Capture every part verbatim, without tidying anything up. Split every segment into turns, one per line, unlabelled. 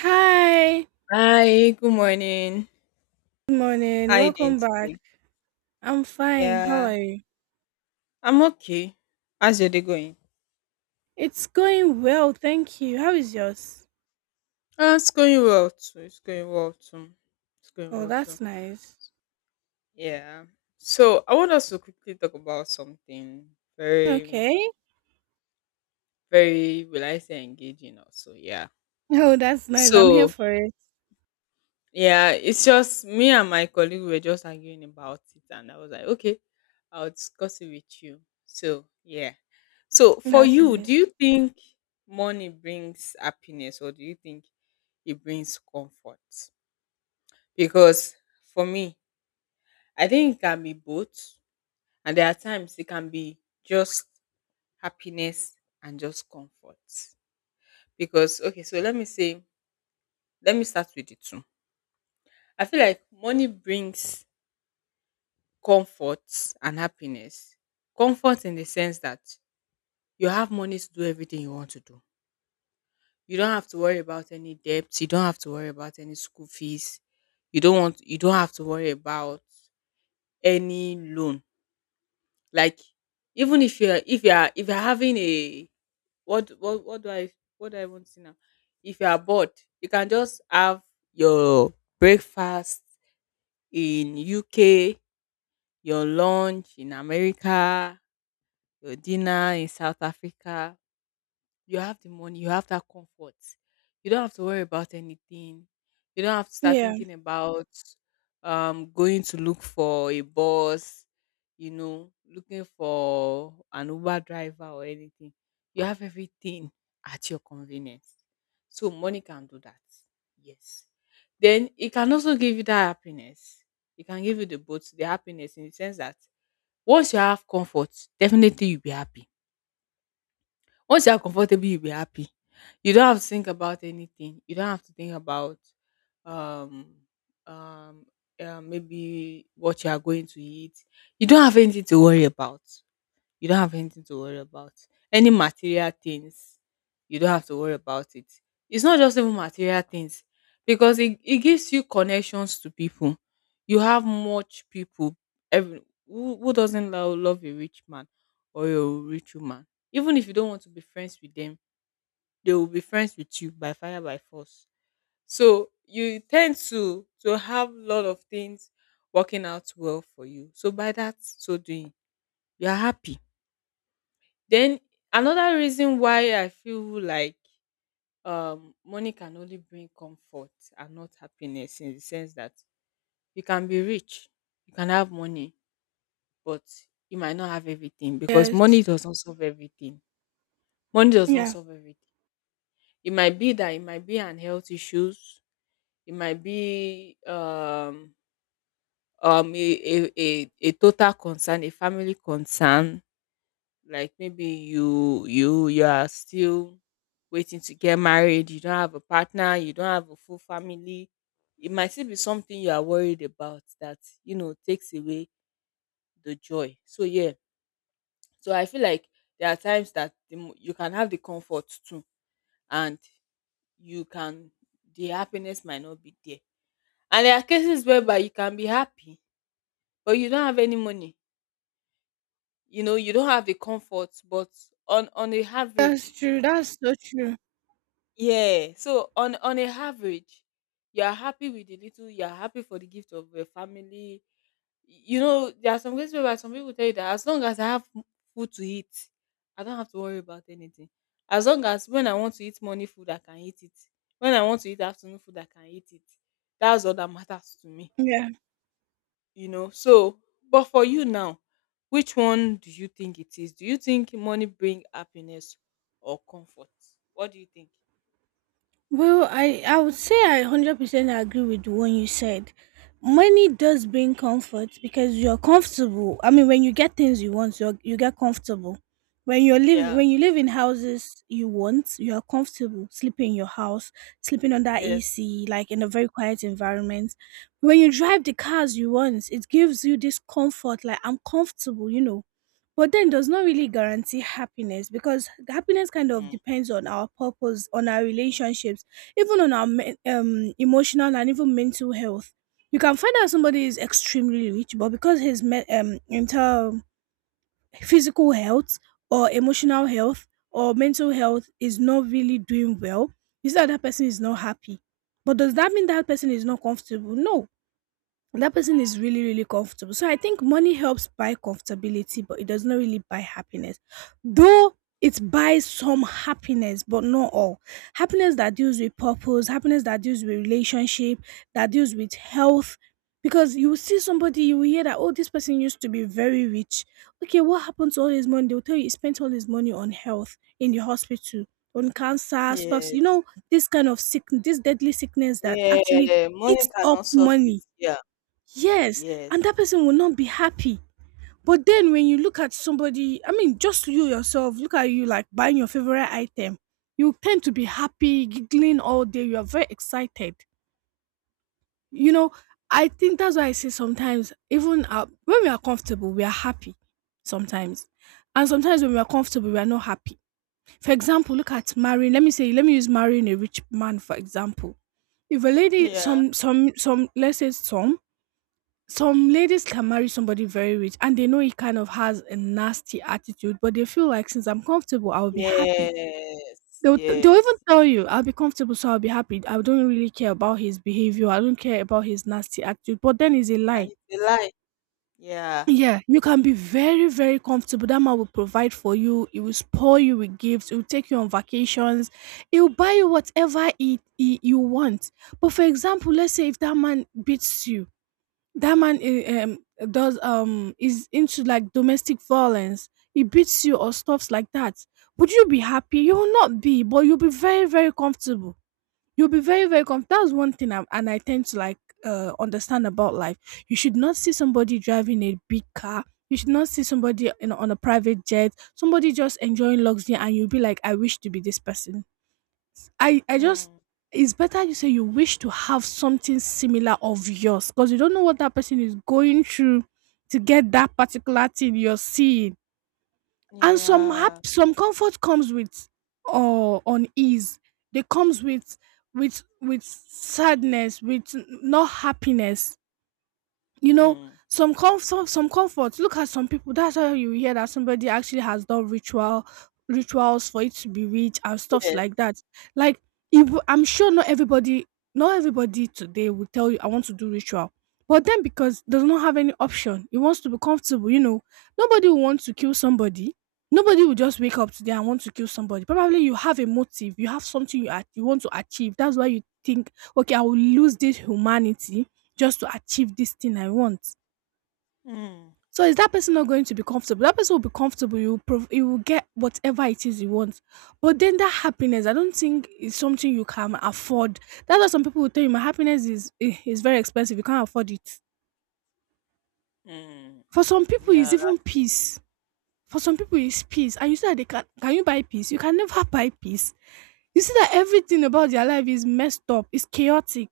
Hi,
Hi, good morning.
good morning.
How you doing
Welcome
today?
back. I'm fine. How are
Yeah,
you?
I'm okay. How's your day going?
It's going well, thank you. How is yours?
Uh, it's going well too. It's going well too. It's going
Oh,
well too.
that's nice.
Yeah. So I want us to quickly talk about something very,
Okay.
very, will I say engaging also. Yeah.
Oh, that's nice. I'm here
So
for it.
yeah, it's just me and my colleague we were just arguing about it and I was like, okay, I'll discuss it with you. So yeah. So for
That's
you, do
nice.
you think money brings happiness or do you think it brings comfort? Because for me, I think it can be both. And there are times it can be just happiness and just comfort. Because okay, so let me say, let me start with the two. I feel like money brings comfort and happiness. Comfort in the sense that you have money to do everything you want to do. You don't have to worry about any debts. You don't have to worry about any school fees. You don't want. You don't have to worry about any loan. Like even if you're if you're if you're having a what what what do I what do I want to say now? If you are bored, you can just have your breakfast in U K, your lunch in America, your dinner in South Africa, you have the money, you have that comfort. You don't have to worry about anything. You don't have to start
Yeah.
thinking about um going to look for a bus, you know, looking for an Uber driver or anything. You have everything at your convenience. So money can do that. Yes. Then it can also give you that happiness. It can give you the both the happiness in the sense that once you have comfort, definitely you'll be happy once you are comfortable, you'll be happy. You don't have to think about anything. You don't have to think about um um uh, maybe what you are going to eat. You don't have anything to worry about, you don't have anything to worry about. Any material things, you don't have to worry about it. It's not just even material things because it, it gives you connections to people. You have much people. Every, who, who doesn't love, love a rich man or a rich woman? Even if you don't want to be friends with them, they will be friends with you by fire by force. So you tend to to have a lot of things working out well for you. So by that so doing, you are happy, then another reason why I feel like um money can only bring comfort and not happiness in the sense that you can be rich, you can have money, but you might not have everything because
Yes.
money does not solve everything. Money does not
Yeah.
solve everything. It might be that it might be an health issues, it might be um um a, a, a, a total concern, a family concern, like maybe you you you are still waiting to get married, you don't have a partner, you don't have a full family, it might still be something you are worried about, that you know takes away the joy. So yeah, so I feel like there are times that the, mo- you can have the comfort too, and you can, the happiness might not be there, and there are cases whereby you can be happy but you don't have any money, you know, you don't have the comfort, but on on the
That's
average.
true. That's so true.
Yeah. So on on a average, you are happy with the little. You are happy for the gift of your family. You know, there are some cases where some people tell you that as long as I have m- food to eat, I don't have to worry about anything. As long as when I want to eat morning food, I can eat it. When I want to eat afternoon food, I can eat it. That's all that matters to me.
Yeah.
You know. So, but for you now, which one do you think it is? Do you think money bring happiness or comfort? What do you think?
Well, I I would say I one hundred percent agree with the one you said. Money does bring comfort because you're comfortable. I mean, when you get things you want, you you get comfortable. When you live
Yeah.
when you live in houses you want, you are comfortable sleeping in your house, sleeping under
Yes.
A C, like in a very quiet environment. When you drive the cars you want, it gives you this comfort, like I'm comfortable, you know, but then does not really guarantee happiness because happiness kind of
Mm.
depends on our purpose, on our relationships, even on our men- um, emotional and even mental health. You can find out somebody is extremely rich, but because his me- um, mental, physical health or emotional health or mental health is not really doing well, you see that that person is not happy. But does that mean that person is not comfortable? No, and that person is really, really comfortable. So I think money helps buy comfortability, but it does not really buy happiness. Though it buys some happiness, but not all. Happiness that deals with purpose, happiness that deals with relationship, that deals with health. Because you will see somebody, you will hear that, oh, this person used to be very rich. Okay, what happened to all his money? They'll tell you he spent all his money on health in the hospital, on cancer stuff, you
Yes.
know, this kind of sick, this deadly sickness that actually
Yeah. Money
eats up
cannot solve it.
money.
Yeah.
Yes, and
Yes.
that person will not be happy. But then when you look at somebody, I mean, just you yourself, look at you like buying your favorite item, you tend to be happy, giggling all day. You are very excited. You know, I think that's why I say sometimes, even uh, when we are comfortable, we are happy sometimes. And sometimes when we are comfortable, we are not happy. For example, look at marrying. Let me say, let me use marrying a rich man for example. If a lady,
Yeah.
some, some, some, let's say some, some ladies can marry somebody very rich and they know he kind of has a nasty attitude, but they feel like since I'm comfortable, I'll be happy.
Yes.
They'll, they'll even
Yes.
tell you, I'll be comfortable, so I'll be happy. I don't really care about his behavior. I don't care about his nasty attitude. But then it's a lie.
And it's a lie. Yeah.
Yeah, you can be very, very comfortable. That man will provide for you. He will spoil you with gifts. He will take you on vacations. He will buy you whatever he, he, you want. But for example, let's say if that man beats you, that man eh, um, does um is into like domestic violence, he beats you or stuffs like that. Would you be happy? You will not be, but you'll be very, very comfortable. You'll be very, very comfortable. That's one thing I, and I tend to like uh understand about life. You should not see somebody driving a big car, you should not see somebody in, on a private jet, somebody just enjoying luxury and you'll be like, I wish to be this person. I I just,
Mm.
it's better you say you wish to have something similar of yours because you don't know what that person is going through to get that particular thing you're seeing. And some
Yeah.
hap- some comfort comes with or unease. They comes with with with sadness, with n- not happiness, you know.
Mm.
Some comfort, some comfort, look at some people. That's how you hear that somebody actually has done ritual rituals for it to be rich and stuffs
Yes.
like that. Like, if I'm sure, not everybody, not everybody today will tell you I want to do ritual, but then because does not have any option, he wants to be comfortable, you know. Nobody will want to kill somebody, nobody will just wake up today and want to kill somebody. Probably you have a motive, you have something you, at- you want to achieve. That's why you think, okay, I will lose this humanity just to achieve this thing I want.
Mm.
So is that person not going to be comfortable? That person will be comfortable. You will prov- you will get whatever it is you want. But then that happiness, I don't think is something you can afford. That's why some people will tell you, my happiness is eh, is very expensive. You can't afford it.
Mm.
For some people, it's
Yeah.
even peace. For some people, it's peace. And you say that, they can can you buy peace? You can never buy peace. You see that everything about their life is messed up. It's chaotic.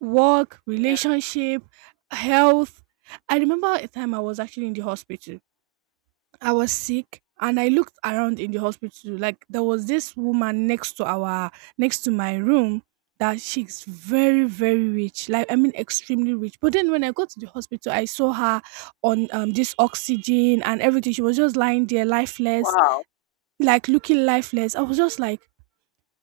Work,
Yeah.
relationship, health. I remember a time I was actually in the hospital. I was sick and I looked around in the hospital. Like, there was this woman next to our next to my room, that she's very, very rich. Like, I mean extremely rich. But then when I got to the hospital, I saw her on um this oxygen and everything. She was just lying there lifeless,
Wow.
like looking lifeless. I was just like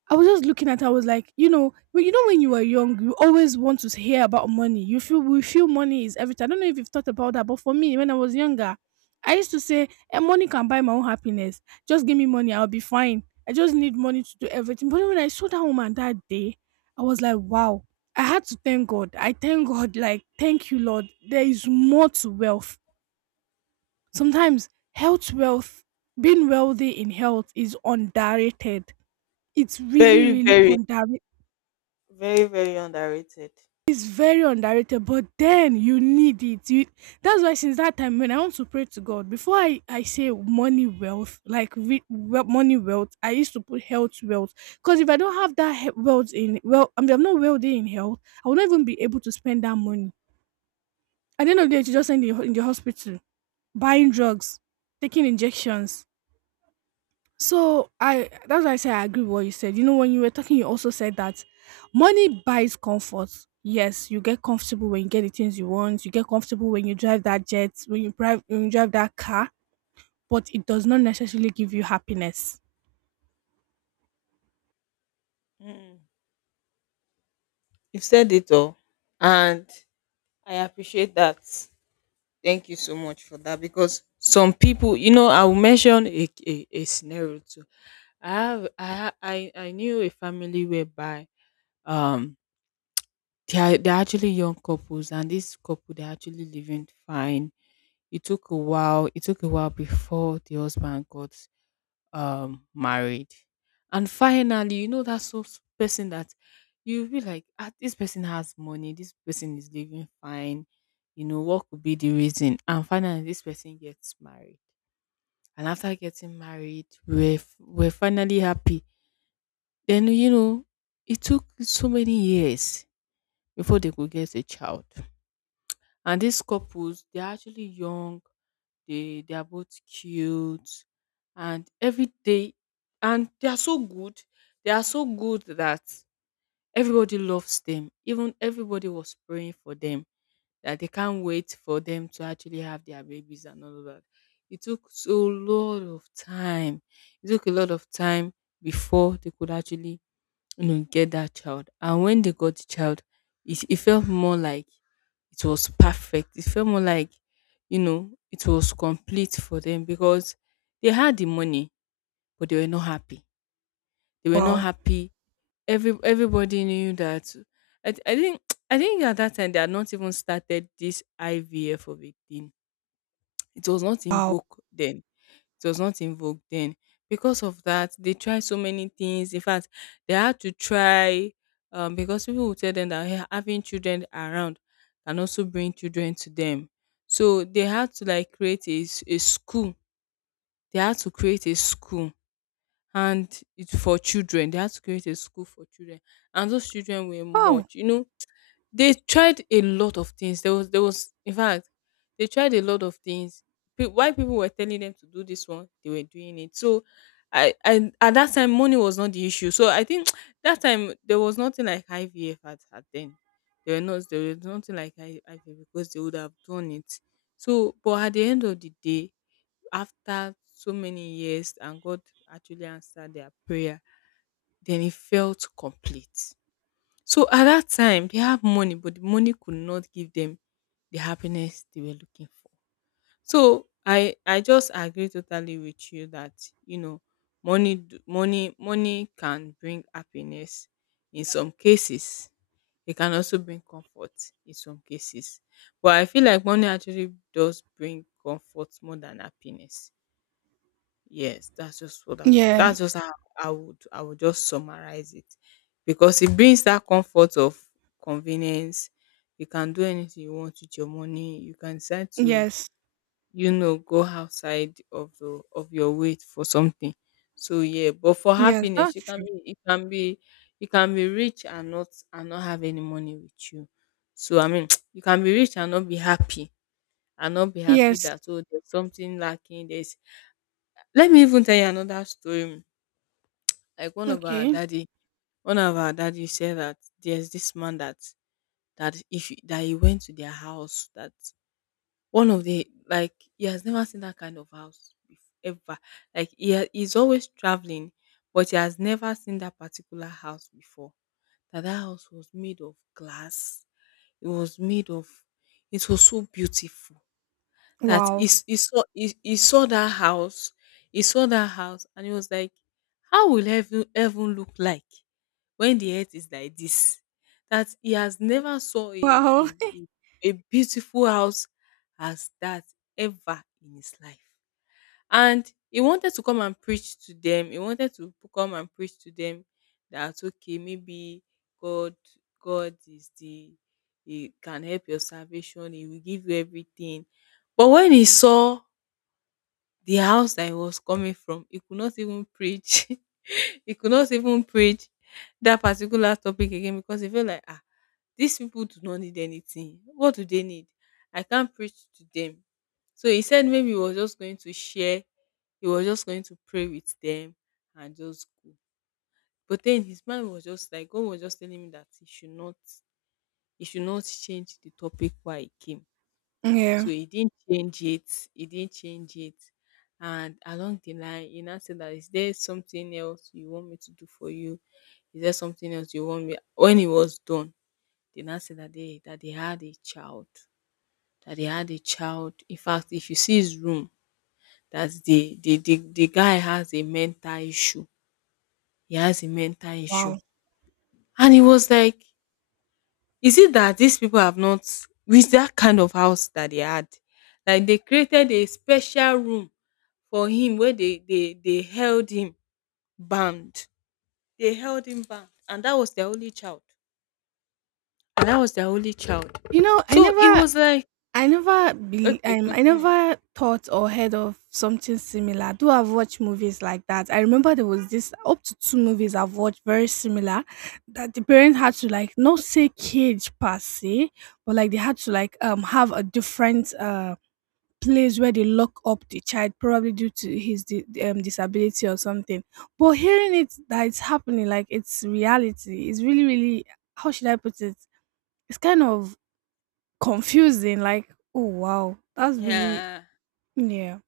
I was just looking at her, I was like, you know, well, you know, when you were young, you always want to hear about money. You feel We feel money is everything. I don't know if you've thought about that, but for me, when I was younger, I used to say, eh, money can buy my own happiness. Just give me money, I'll be fine. I just need money to do everything. But when I saw that woman that day, I was like, wow. I had to thank God. I thank God, like, thank you, Lord. There is more to wealth. Sometimes health wealth, being wealthy in health is underrated. It's really,
Very,
really
very,
underrated.
very, very underrated.
It's very underrated, but then you need it. You, that's why since that time when I want to pray to God, before I I say money wealth, like re, well, money wealth, I used to put health wealth because if I don't have that he- wealth in well, I mean I'm not wealthy in health, I will not even be able to spend that money. At the end of the day, you just end in the ho- in the hospital, buying drugs, taking injections. So I that's why I say I agree with what you said. You know, when you were talking, you also said that money buys comfort. Yes, you get comfortable when you get the things you want. You get comfortable when you drive that jet, when you drive when you drive that car, but it does not necessarily give you happiness.
Mm. You've said it all. And I appreciate that. Thank you so much for that because some people, you know, I will mention a, a, a scenario too. I have I ha- I I knew a family whereby um they are, they're actually young couples and this couple they're actually living fine. It took a while. It took a while before the husband got um married, and finally you know that so so person that you'll be like, ah, this person has money, this person is living fine, you know, what could be the reason, and finally this person gets married, and after getting married we're f- we're finally happy, then you know it took so many years before they could get a child. And these couples, they're actually young, they they are both cute, and every day, and they are so good. They are so good that everybody loves them. Even everybody was praying for them, that they can't wait for them to actually have their babies and all of that. It took so lot of time. It took a lot of time before they could actually, you know, get that child. And when they got the child, it, it felt more like it was perfect, it felt more like, you know, it was complete for them because they had the money but they were not happy, they were not
Wow.
happy. Every everybody knew that. I, I think i think at that time they had not even started this ivf of a thing. It was not in vogue then, it was not in vogue then. Because of that, they tried so many things. In fact, they had to try, um, because people would tell them that, "Hey, having children around can also bring children to them." So they had to like create a, s- a school. They had to create a school, and it's for children. They had to create a school for children. And those children were
Oh.
much. You know, they tried a lot of things. There was there was in fact they tried a lot of things. Pe- While people were telling them to do this one, they were doing it. So I I at that time money was not the issue. So I think that time there was nothing like I V F at, at then. There were not there was nothing like I- IVF because they would have done it. So but at the end of the day, after so many years and God actually answered their prayer, then it felt complete. So at that time, they have money, but the money could not give them the happiness they were looking for. So I I just agree totally with you that, you know, money d- money money can bring happiness in some cases. It can also bring comfort in some cases. But I feel like money actually does bring comfort more than happiness. Yes, that's just what I would,
Yeah.
that's just how I would I would just summarize it. Because it brings that comfort of convenience. You can do anything you want with your money. You can decide to,
Yes.
you know, go outside of the of your way for something. So yeah, but for
Yes,
happiness,
that's
you can
true.
be, it can be, you can be rich and not, and not have any money with you. So I mean you can be rich and not be happy. And not be happy,
Yes.
that oh there's something lacking. There's, let me even tell you another story. Like one of our
Okay.
daddy, one of our daddy said that there's this man that, that if you, that he went to their house, that one of the, like he has never seen that kind of house bef- ever. Like he ha- he's always traveling, but he has never seen that particular house before. That that house was made of glass. It was made of. It was so beautiful that he,
Wow.
s- he saw, he, he saw that house, he saw that house and he was like, how will heaven heaven look like when the earth is like this, that he has never saw a
Wow.
a, a, a beautiful house as that ever in his life. And he wanted to come and preach to them. He wanted to p- come and preach to them that okay, maybe God, God is the, he can help your salvation, he will give you everything. But when he saw the house that he was coming from, he could not even preach. He could not even preach that particular topic again because he felt like, ah, these people do not need anything. What do they need? I can't preach to them. So he said maybe he was just going to share, he was just going to pray with them and just go. But then his mind was just like God was just telling him that he should not he should not change the topic why he came. So
Yeah.
he didn't change it. He didn't change it. And along the line, he now said, that is there something else you want me to do for you? Is there something else you want me? When it was done, they now said that they that they had a child. That they had a child. In fact, if you see his room, that's the the the, the guy has a mental issue. He has a mental issue.
Wow.
And he was like, is it that these people have not, with that kind of house that they had, like they created a special room for him where they they they held him bound. They held him bound, and that was their only child. And that was their only child.
You know, I
So it
never
was like
I never be
okay,
um I
continue.
never thought or heard of something similar. Though I've watched movies like that. I remember there was this up to two movies I've watched very similar, that the parent had to like not say cage per se, but like they had to like um have a different uh place where they lock up the child probably due to his di- um, disability or something. But hearing it that it's happening like it's reality, it's really, really, how should I put it? It's kind of confusing, like, "Oh, wow, that's really,"
Yeah.
yeah,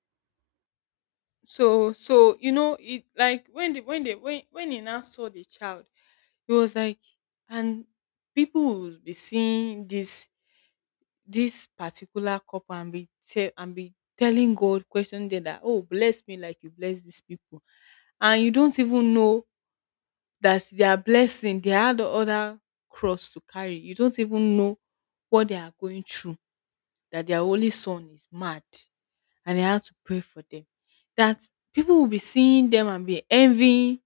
So so you know it, like when the when they when when he now saw the child, it was like, and people will be seeing this this particular couple and be tell and be telling God, question them that, oh, bless me like you bless these people, and you don't even know that they are blessing, they had the other cross to carry, you don't even know what they are going through, that their only son is mad and they have to pray for them. That people will be seeing them and be envying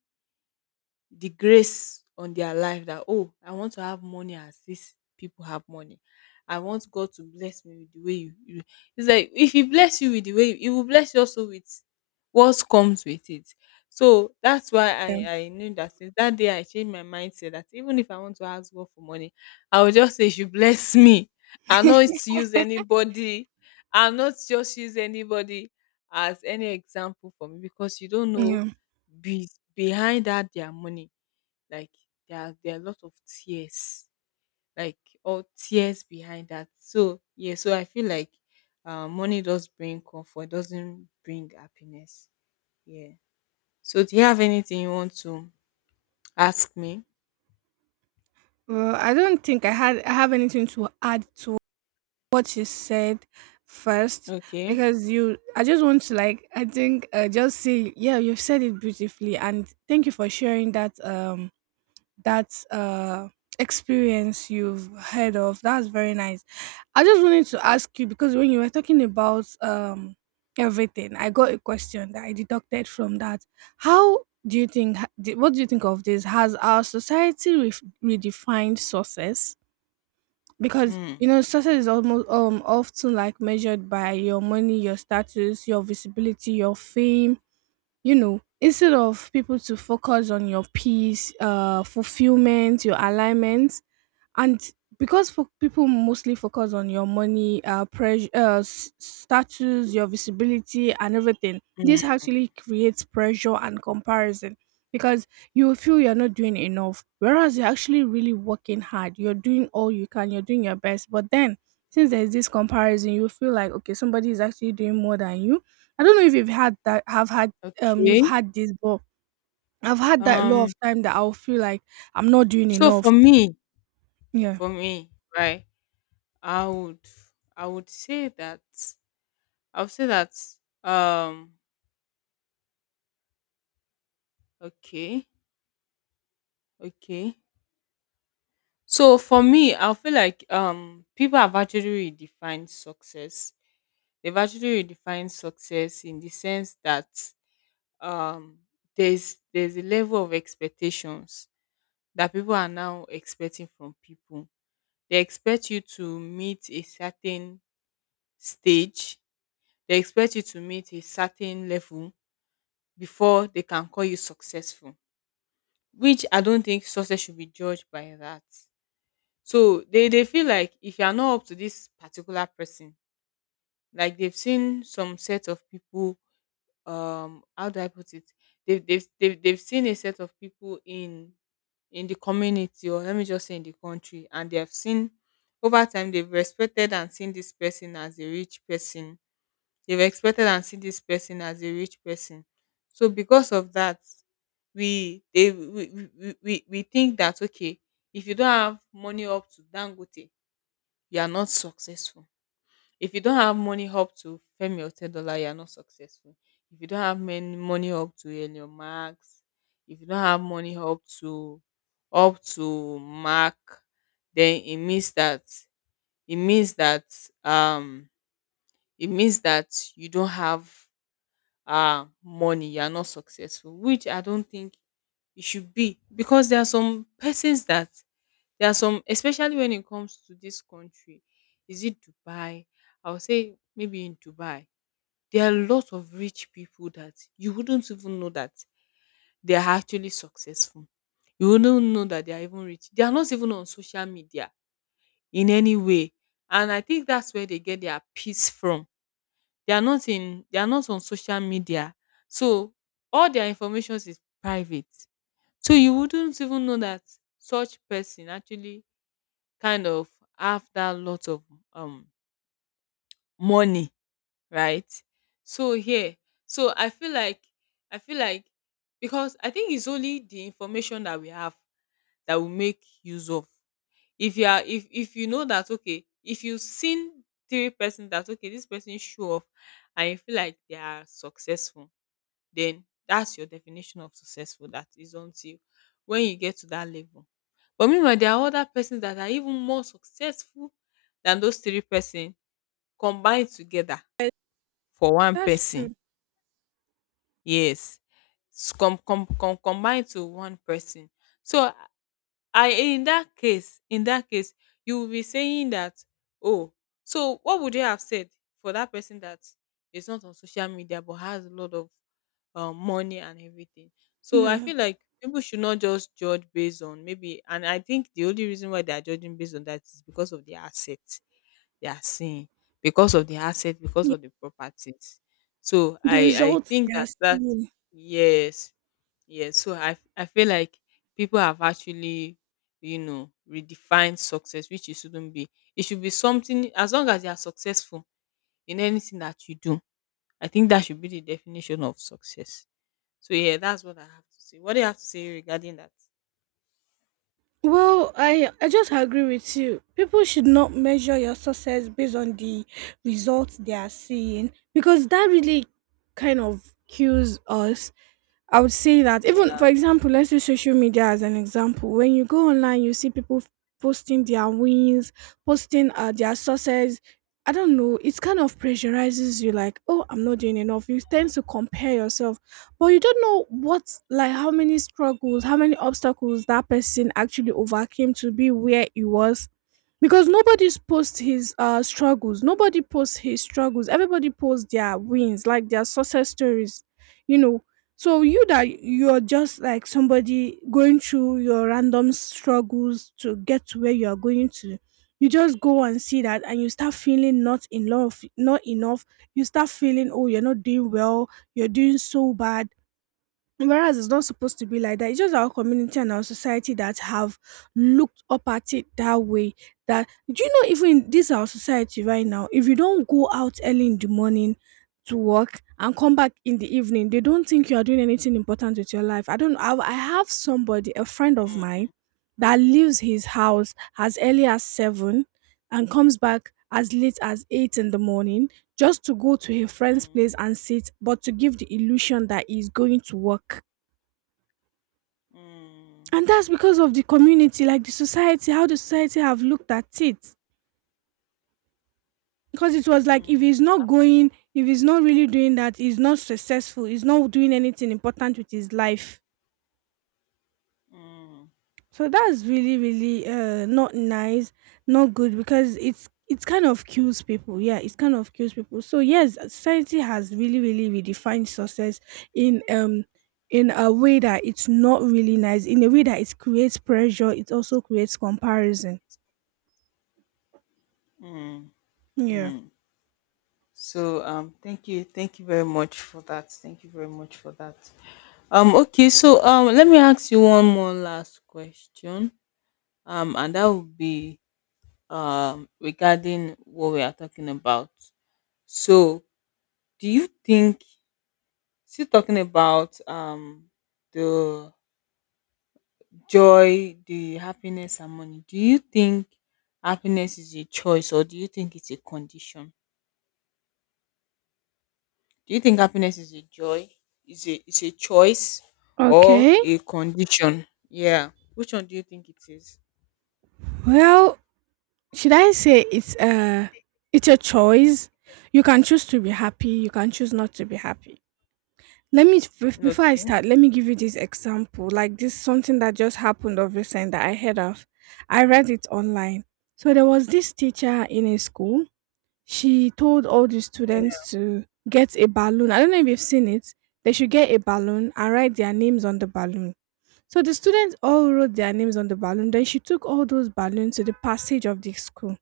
the grace on their life, that oh, I want to have money as these people have money. I want God to bless me with the way you, you, it's like if he bless you with the way, he will bless you also with what comes with it. So that's why i i knew that since that day I changed my mindset, that even if I want to ask God for money, I will just say, you should bless me. I not use anybody. I not just use anybody as any example for me, because you don't know
yeah.
be behind that their money, like there are there are a lot of tears, like all tears behind that. So yeah, so I feel like uh, money does bring comfort, doesn't bring happiness. Yeah. So do you have anything you want to ask me?
Well, I don't think I had I have anything to add to what you said first,
Okay.
because you, I just want to, like, I think, uh, just say, yeah, you've said it beautifully, and thank you for sharing that, um that uh experience you've heard of. That's very nice. I just wanted to ask you, because when you were talking about um everything, I got a question that I deducted from that. How do you think? Ha- di- What do you think of this? Has our society ref redefined success? Because you
Mm.
know, success is almost um often like measured by your money, your status, your visibility, your fame, you know, instead of people to focus on your peace, uh fulfillment, your alignment, and because for people mostly focus on your money, uh pressure, uh, s- status, your visibility and everything, this
Mm.
actually creates pressure and comparison. Because you feel you're not doing enough, whereas you're actually really working hard, you're doing all you can, you're doing your best, but then since there's this comparison, you feel like, okay, somebody is actually doing more than you. I don't know if you've had that have had, um you've
Okay.
had this, but I've had that a lot of
Um.
time, that I'll feel like I'm not doing
So
enough.
for me,
Yeah.
for me, right? I would, I would say that, I would say that. Um. Okay. Okay. So for me, I feel like um people have actually redefined success. They've actually redefined success in the sense that um there's there's a level of expectations that people are now expecting from people. They expect you to meet a certain stage. They expect you to meet a certain level before they can call you successful. Which I don't think success should be judged by that. So they, they feel like if you are not up to this particular person, like they've seen some set of people, um, how do I put it? They've they've they've, they've seen a set of people in in the community, or let me just say in the country, and they have seen over time. They've respected and seen this person as a rich person. They've expected and seen this person as a rich person. So because of that, we they we, we, we, we we think that, okay, if you don't have money up to Dangote, you are not successful. If you don't have money up to fame your ten dollar, you are not successful. If you don't have many money up to earn your marks, if you don't have money up to up to mark, then it means that it means that um it means that you don't have uh money, you are not successful, which I don't think it should be, because there are some persons that there are some especially when it comes to this country, is it Dubai? I would say maybe in Dubai, there are lots of rich people that you wouldn't even know that they are actually successful. You wouldn't know that they are even rich. They are not even on social media in any way. And I think that's where they get their peace from. They are not in they are not on social media. So all their information is private. So you wouldn't even know that such person actually kind of have that lot of um money, right? So here, so i feel like i feel like because I think it's only the information that we have that we make use of. If you are if if you know that, okay, if you've seen three person that, okay, this person show off and you feel like they are successful, then that's your definition of successful. That is until when you get to that level. But meanwhile, there are other persons that are even more successful than those three persons combined together for one
That's
person.
true.
Yes. s- Com, com, com, combined to one person. So I in that case, in that case, you will be saying that, oh, so what would you have said for that person that is not on social media but has a lot of um, money and everything. So I
Yeah.
feel like people should not just judge based on maybe, and I think the only reason why they are judging based on that is because of the assets they are seeing, because of the assets, because
Yeah.
of the properties. So
The
I I
results they
think
are
that that
seeing.
yes, yes. So I I feel like people have actually, you know, redefined success, which it shouldn't be. It should be something as long as you are successful in anything that you do. I think that should be the definition of success. So yeah, that's what I have to say. What do you have to say regarding that?
Well, I I just agree with you. People should not measure your success based on the results they are seeing because that really kind of kills us. I would say that, even for
Yeah.
example, let's use social media as an example. When you go online, you see people f- posting their wins, posting uh, their success. I don't know. It kind of pressurizes you, like, oh, I'm not doing enough. You tend to compare yourself, but you don't know what, like, how many struggles, how many obstacles that person actually overcame to be where he was, because nobody's posts his uh struggles, nobody posts his struggles, everybody posts their wins, like their success stories you know so you, that you're just like somebody going through your random struggles to get to where you are going to. You just go and see that and you start feeling not in love not enough. You start feeling, oh, you're not doing well, you're doing so bad. Whereas it's not supposed to be like that. It's just our community and our society that have looked up at it that way. That, do you know, even in this our society right now, if you don't go out early in the morning to work and come back in the evening, they don't think you are doing anything important with your life. I don't I, I have somebody, a friend of
Mm,
mine, that leaves his house as early as seven and comes back as late as eight in the morning, just to go to a friend's
mm,
place and sit, but to give the illusion that he's going to work.
mm,
And that's because of the community, like the society, how the society have looked at it. Because it was like, if
mm,
he's not
actually,
going, if he's not really doing that, he's not successful, he's not doing anything important with his life.
mm,
So that's really, really uh not nice, not good, because it's it's kind of kills people. Yeah, it's kind of kills people. So yes, society has really, really redefined success in um in a way that it's not really nice, in a way that it creates pressure, it also creates comparison. Yeah.
mm. So um thank you, thank you very much for that. Thank you very much for that. Um, okay, so um let me ask you one more last question. Um and that would be um regarding what we are talking about. So do you think, still talking about um the joy, the happiness and money. Do you think happiness is a choice, or do you think it's a condition? Do you think happiness is a joy? Is a is a choice or
Okay.
a condition? Yeah. Which one do you think it is?
Well, should I say it's a it's a choice? You can choose to be happy. You can choose not to be happy. Let me Before I
Okay.
start, let me give you this example. Like, this something that just happened of recent that I heard of. I read it online. So there was this teacher in a school. She told all the
Yeah.
students to get a balloon. I don't know if you've seen it. They should get a balloon and write their names on the balloon. So the students all wrote their names on the balloon. Then she took all those balloons to the passage of the school.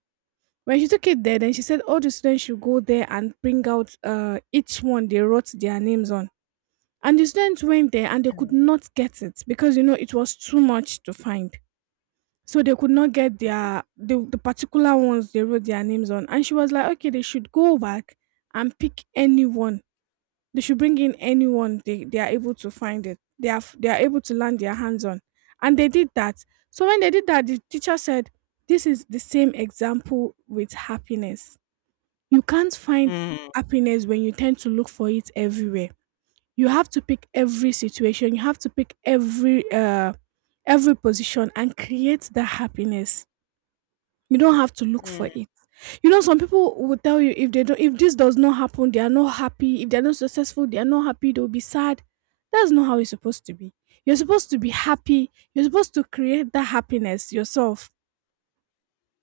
When she took it there, then she said all the students should go there and bring out uh, each one they wrote their names on, and the students went there and they could
Mm.
not get it, because you know it was too much to find. So they could not get their the, the particular ones they wrote their names on. And she was like, okay, they should go back and pick anyone. They should bring in anyone they, they are able to find it. They are they are able to land their hands on. And they did that. So when they did that, the teacher said, this is the same example with happiness. You can't find
Mm.
happiness when you tend to look for it everywhere. You have to pick every situation. You have to pick every uh every position and create that happiness. You don't have to look
Mm.
for it. You know, some people will tell you, if they don't if this does not happen, they are not happy. If they're not successful, they are not happy, they'll be sad. That's not how it's supposed to be. You're supposed to be happy. You're supposed to create that happiness yourself.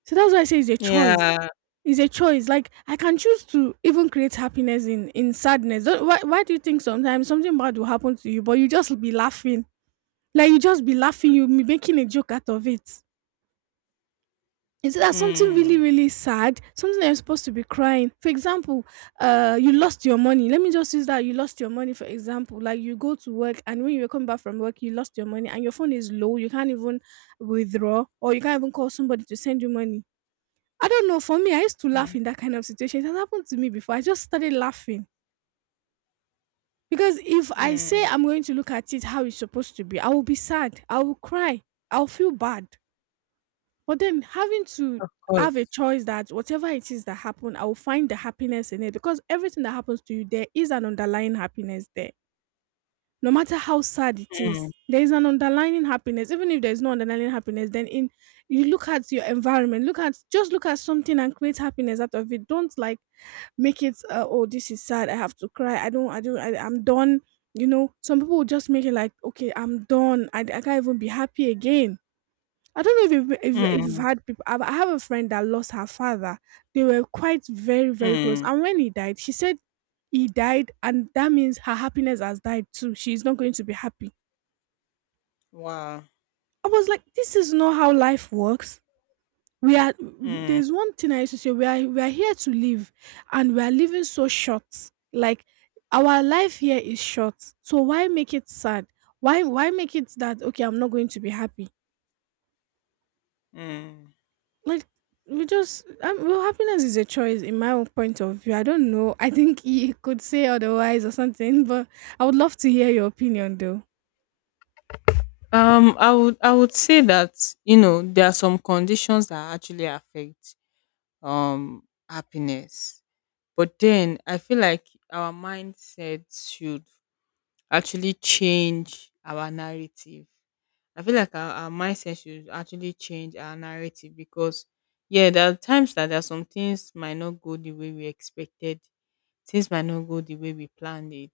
So that's why I say it's a choice.
Yeah.
It's a choice. Like, I can choose to even create happiness in in sadness. Don't- Why, why do you think sometimes something bad will happen to you, but you just be laughing? Like, you just be laughing, you'll be making a joke out of it. Instead of something really,
Mm.
really sad, something that you're supposed to be crying. For example, uh, you lost your money. Let me just use that. You lost your money, for example. Like, you go to work and when you were coming back from work, you lost your money and your phone is low. You can't even withdraw or you can't even call somebody to send you money. I don't know. For me, I used to
Yeah.
laugh in that kind of situation. It has happened to me before. I just started laughing. Because if I say
Mm.
I'm going to look at it how it's supposed to be, I will be sad. I will cry. I'll feel bad. But then, having to
Of
have a
course.
choice that whatever it is that happened, I will find the happiness in it, because everything that happens to you, there is an underlying happiness there. No matter how sad it is,
Mm.
there is an underlying happiness. Even if there is no underlying happiness, then in you look at your environment, look at, just look at something and create happiness out of it. Don't, like, make it, Uh, oh, this is sad, I have to cry. I don't. I don't. I, I'm done. You know, some people will just make it like, okay, I'm done. I, I can't even be happy again. I don't know if you've, if, if you've
Mm.
had people. I I have a friend that lost her father. They were quite very, very close.
Mm.
And when he died, she said he died, and that means her happiness has died too. She's not going to be happy.
Wow.
I was like, this is not how life works. We are,
Mm.
there's one thing I used to say, we are, we are here to live, and we are living so short. Like, our life here is short. So why make it sad? Why, why make it that, okay, I'm not going to be happy?
Mm.
Like, we just um, well, happiness is a choice, in my own point of view. I don't know, I think you could say otherwise or something, but I would love to hear your opinion, though.
Um, I would I would say that you know there are some conditions that actually affect um happiness, but then I feel like our mindset should actually change our narrative. I feel like our, our mindset should actually change our narrative because yeah, there are times that there are some things might not go the way we expected, things might not go the way we planned it,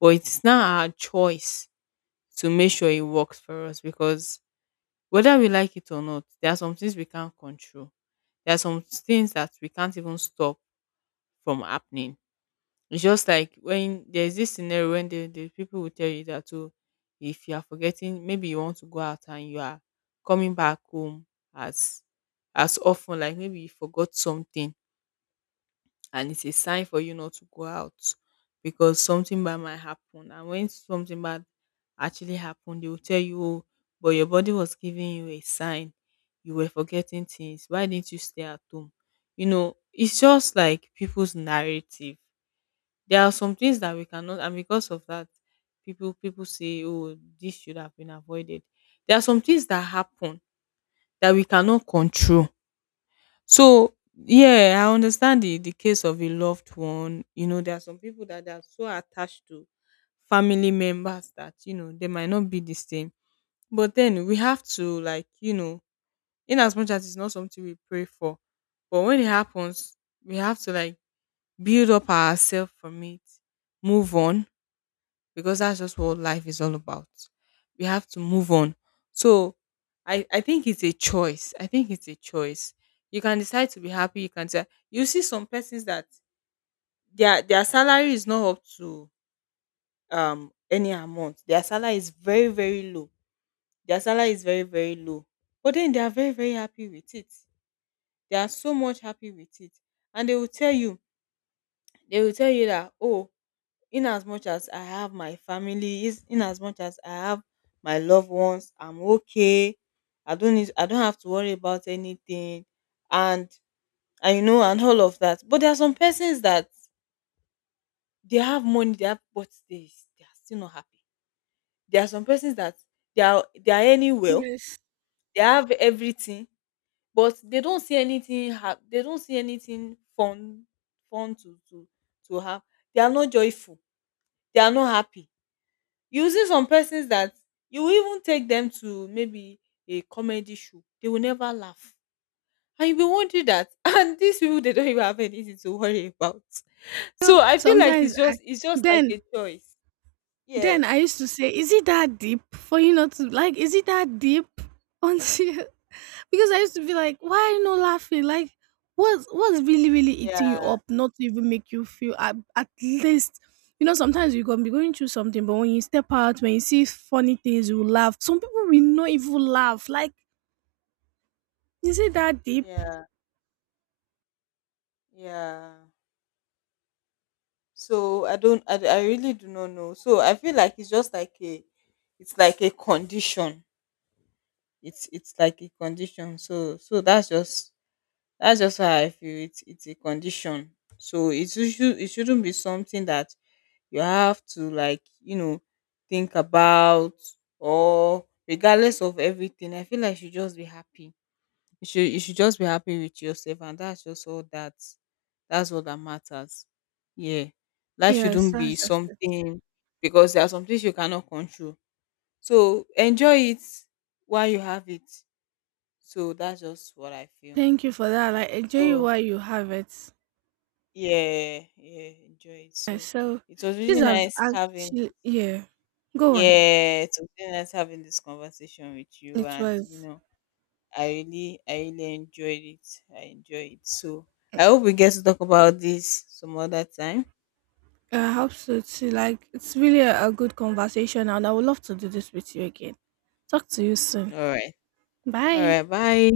but it's not our choice to make sure it works for us, because whether we like it or not, there are some things we can't control. There are some things that we can't even stop from happening. It's just like when there's this scenario when the, the people will tell you that, oh, if you are forgetting, maybe you want to go out and you are coming back home as as often, like maybe you forgot something, and it's a sign for you not to go out because something bad might happen. And when something bad actually happened, they will tell you, oh, but your body was giving you a sign. You were forgetting things. Why didn't you stay at home? You know, it's just like people's narrative. There are some things that we cannot, and because of that, people people say, oh, this should have been avoided. There are some things that happen that we cannot control. So, yeah, I understand the the case of a loved one. You know, there are some people that they are so attached to family members that, you know, they might not be the same. But then we have to like, you know, in as much as it's not something we pray for, but when it happens, we have to like build up ourselves from it, move on, because that's just what life is all about. We have to move on. So I, I think it's a choice. I think it's a choice. You can decide to be happy. You can say you see some persons that their their salary is not up to um any amount. Their salary is very, very low. Their salary is very, very low. But then they are very, very happy with it. They are so much happy with it. And they will tell you, they will tell you that, oh, in as much as I have my family, is in as much as I have my loved ones, I'm okay. I don't need, I don't have to worry about anything, and and you know, and all of that. But there are some persons that they have money, they have, but they they are still not happy. There are some persons that they are they are earning well.
Yes.
They have everything, but they don't see anything. Ha- they don't see anything fun, fun to to to have. They are not joyful. They are not happy. You see some persons that you will even take them to maybe a comedy show, they will never laugh. And you'll be wondering that and these people they don't even have anything to worry about.
You know,
So I feel like
sometimes
it's
I
just it's just like
then
a choice. Yeah.
then I used to say, is it that deep for you not to, like, is it that deep? Until. Because I used to be like, why are you not laughing? Like, what's what's really, really eating you
Yeah.
up? Not to even make you feel at, at least. You know, sometimes you gonna be going through something, but when you step out, when you see funny things, you laugh. Some people will not even laugh. Like, is it that deep?
Yeah. Yeah. So I don't I, I really do not know. So I feel like it's just like a it's like a condition. It's it's like a condition. So so that's just, that's just how I feel. It's it's a condition. So it should it shouldn't be something that you have to like, you know, think about, or regardless of everything. I feel like you should just be happy. You should you should just be happy with yourself, and that's just all that, that's all that matters. Yeah. Life
Yes,
shouldn't be
that's just it.
something, because there are some things you cannot control. So enjoy it while you have it. So that's just what I feel.
Thank you for that. Like, enjoy it
So
while you have it.
yeah, yeah, enjoy it.
Yeah,
So
so
it was
this
really
has
nice having,
actually, yeah. Go on.
yeah, it was really nice having this conversation with you,
It
and you
was
know, I really I really enjoyed it. I enjoyed it. So I hope we get to talk about this some other time.
uh, absolutely, like, it's really a, a good conversation, and I would love to do this with you again. Talk to you soon.
All right. All
Bye.
right, bye.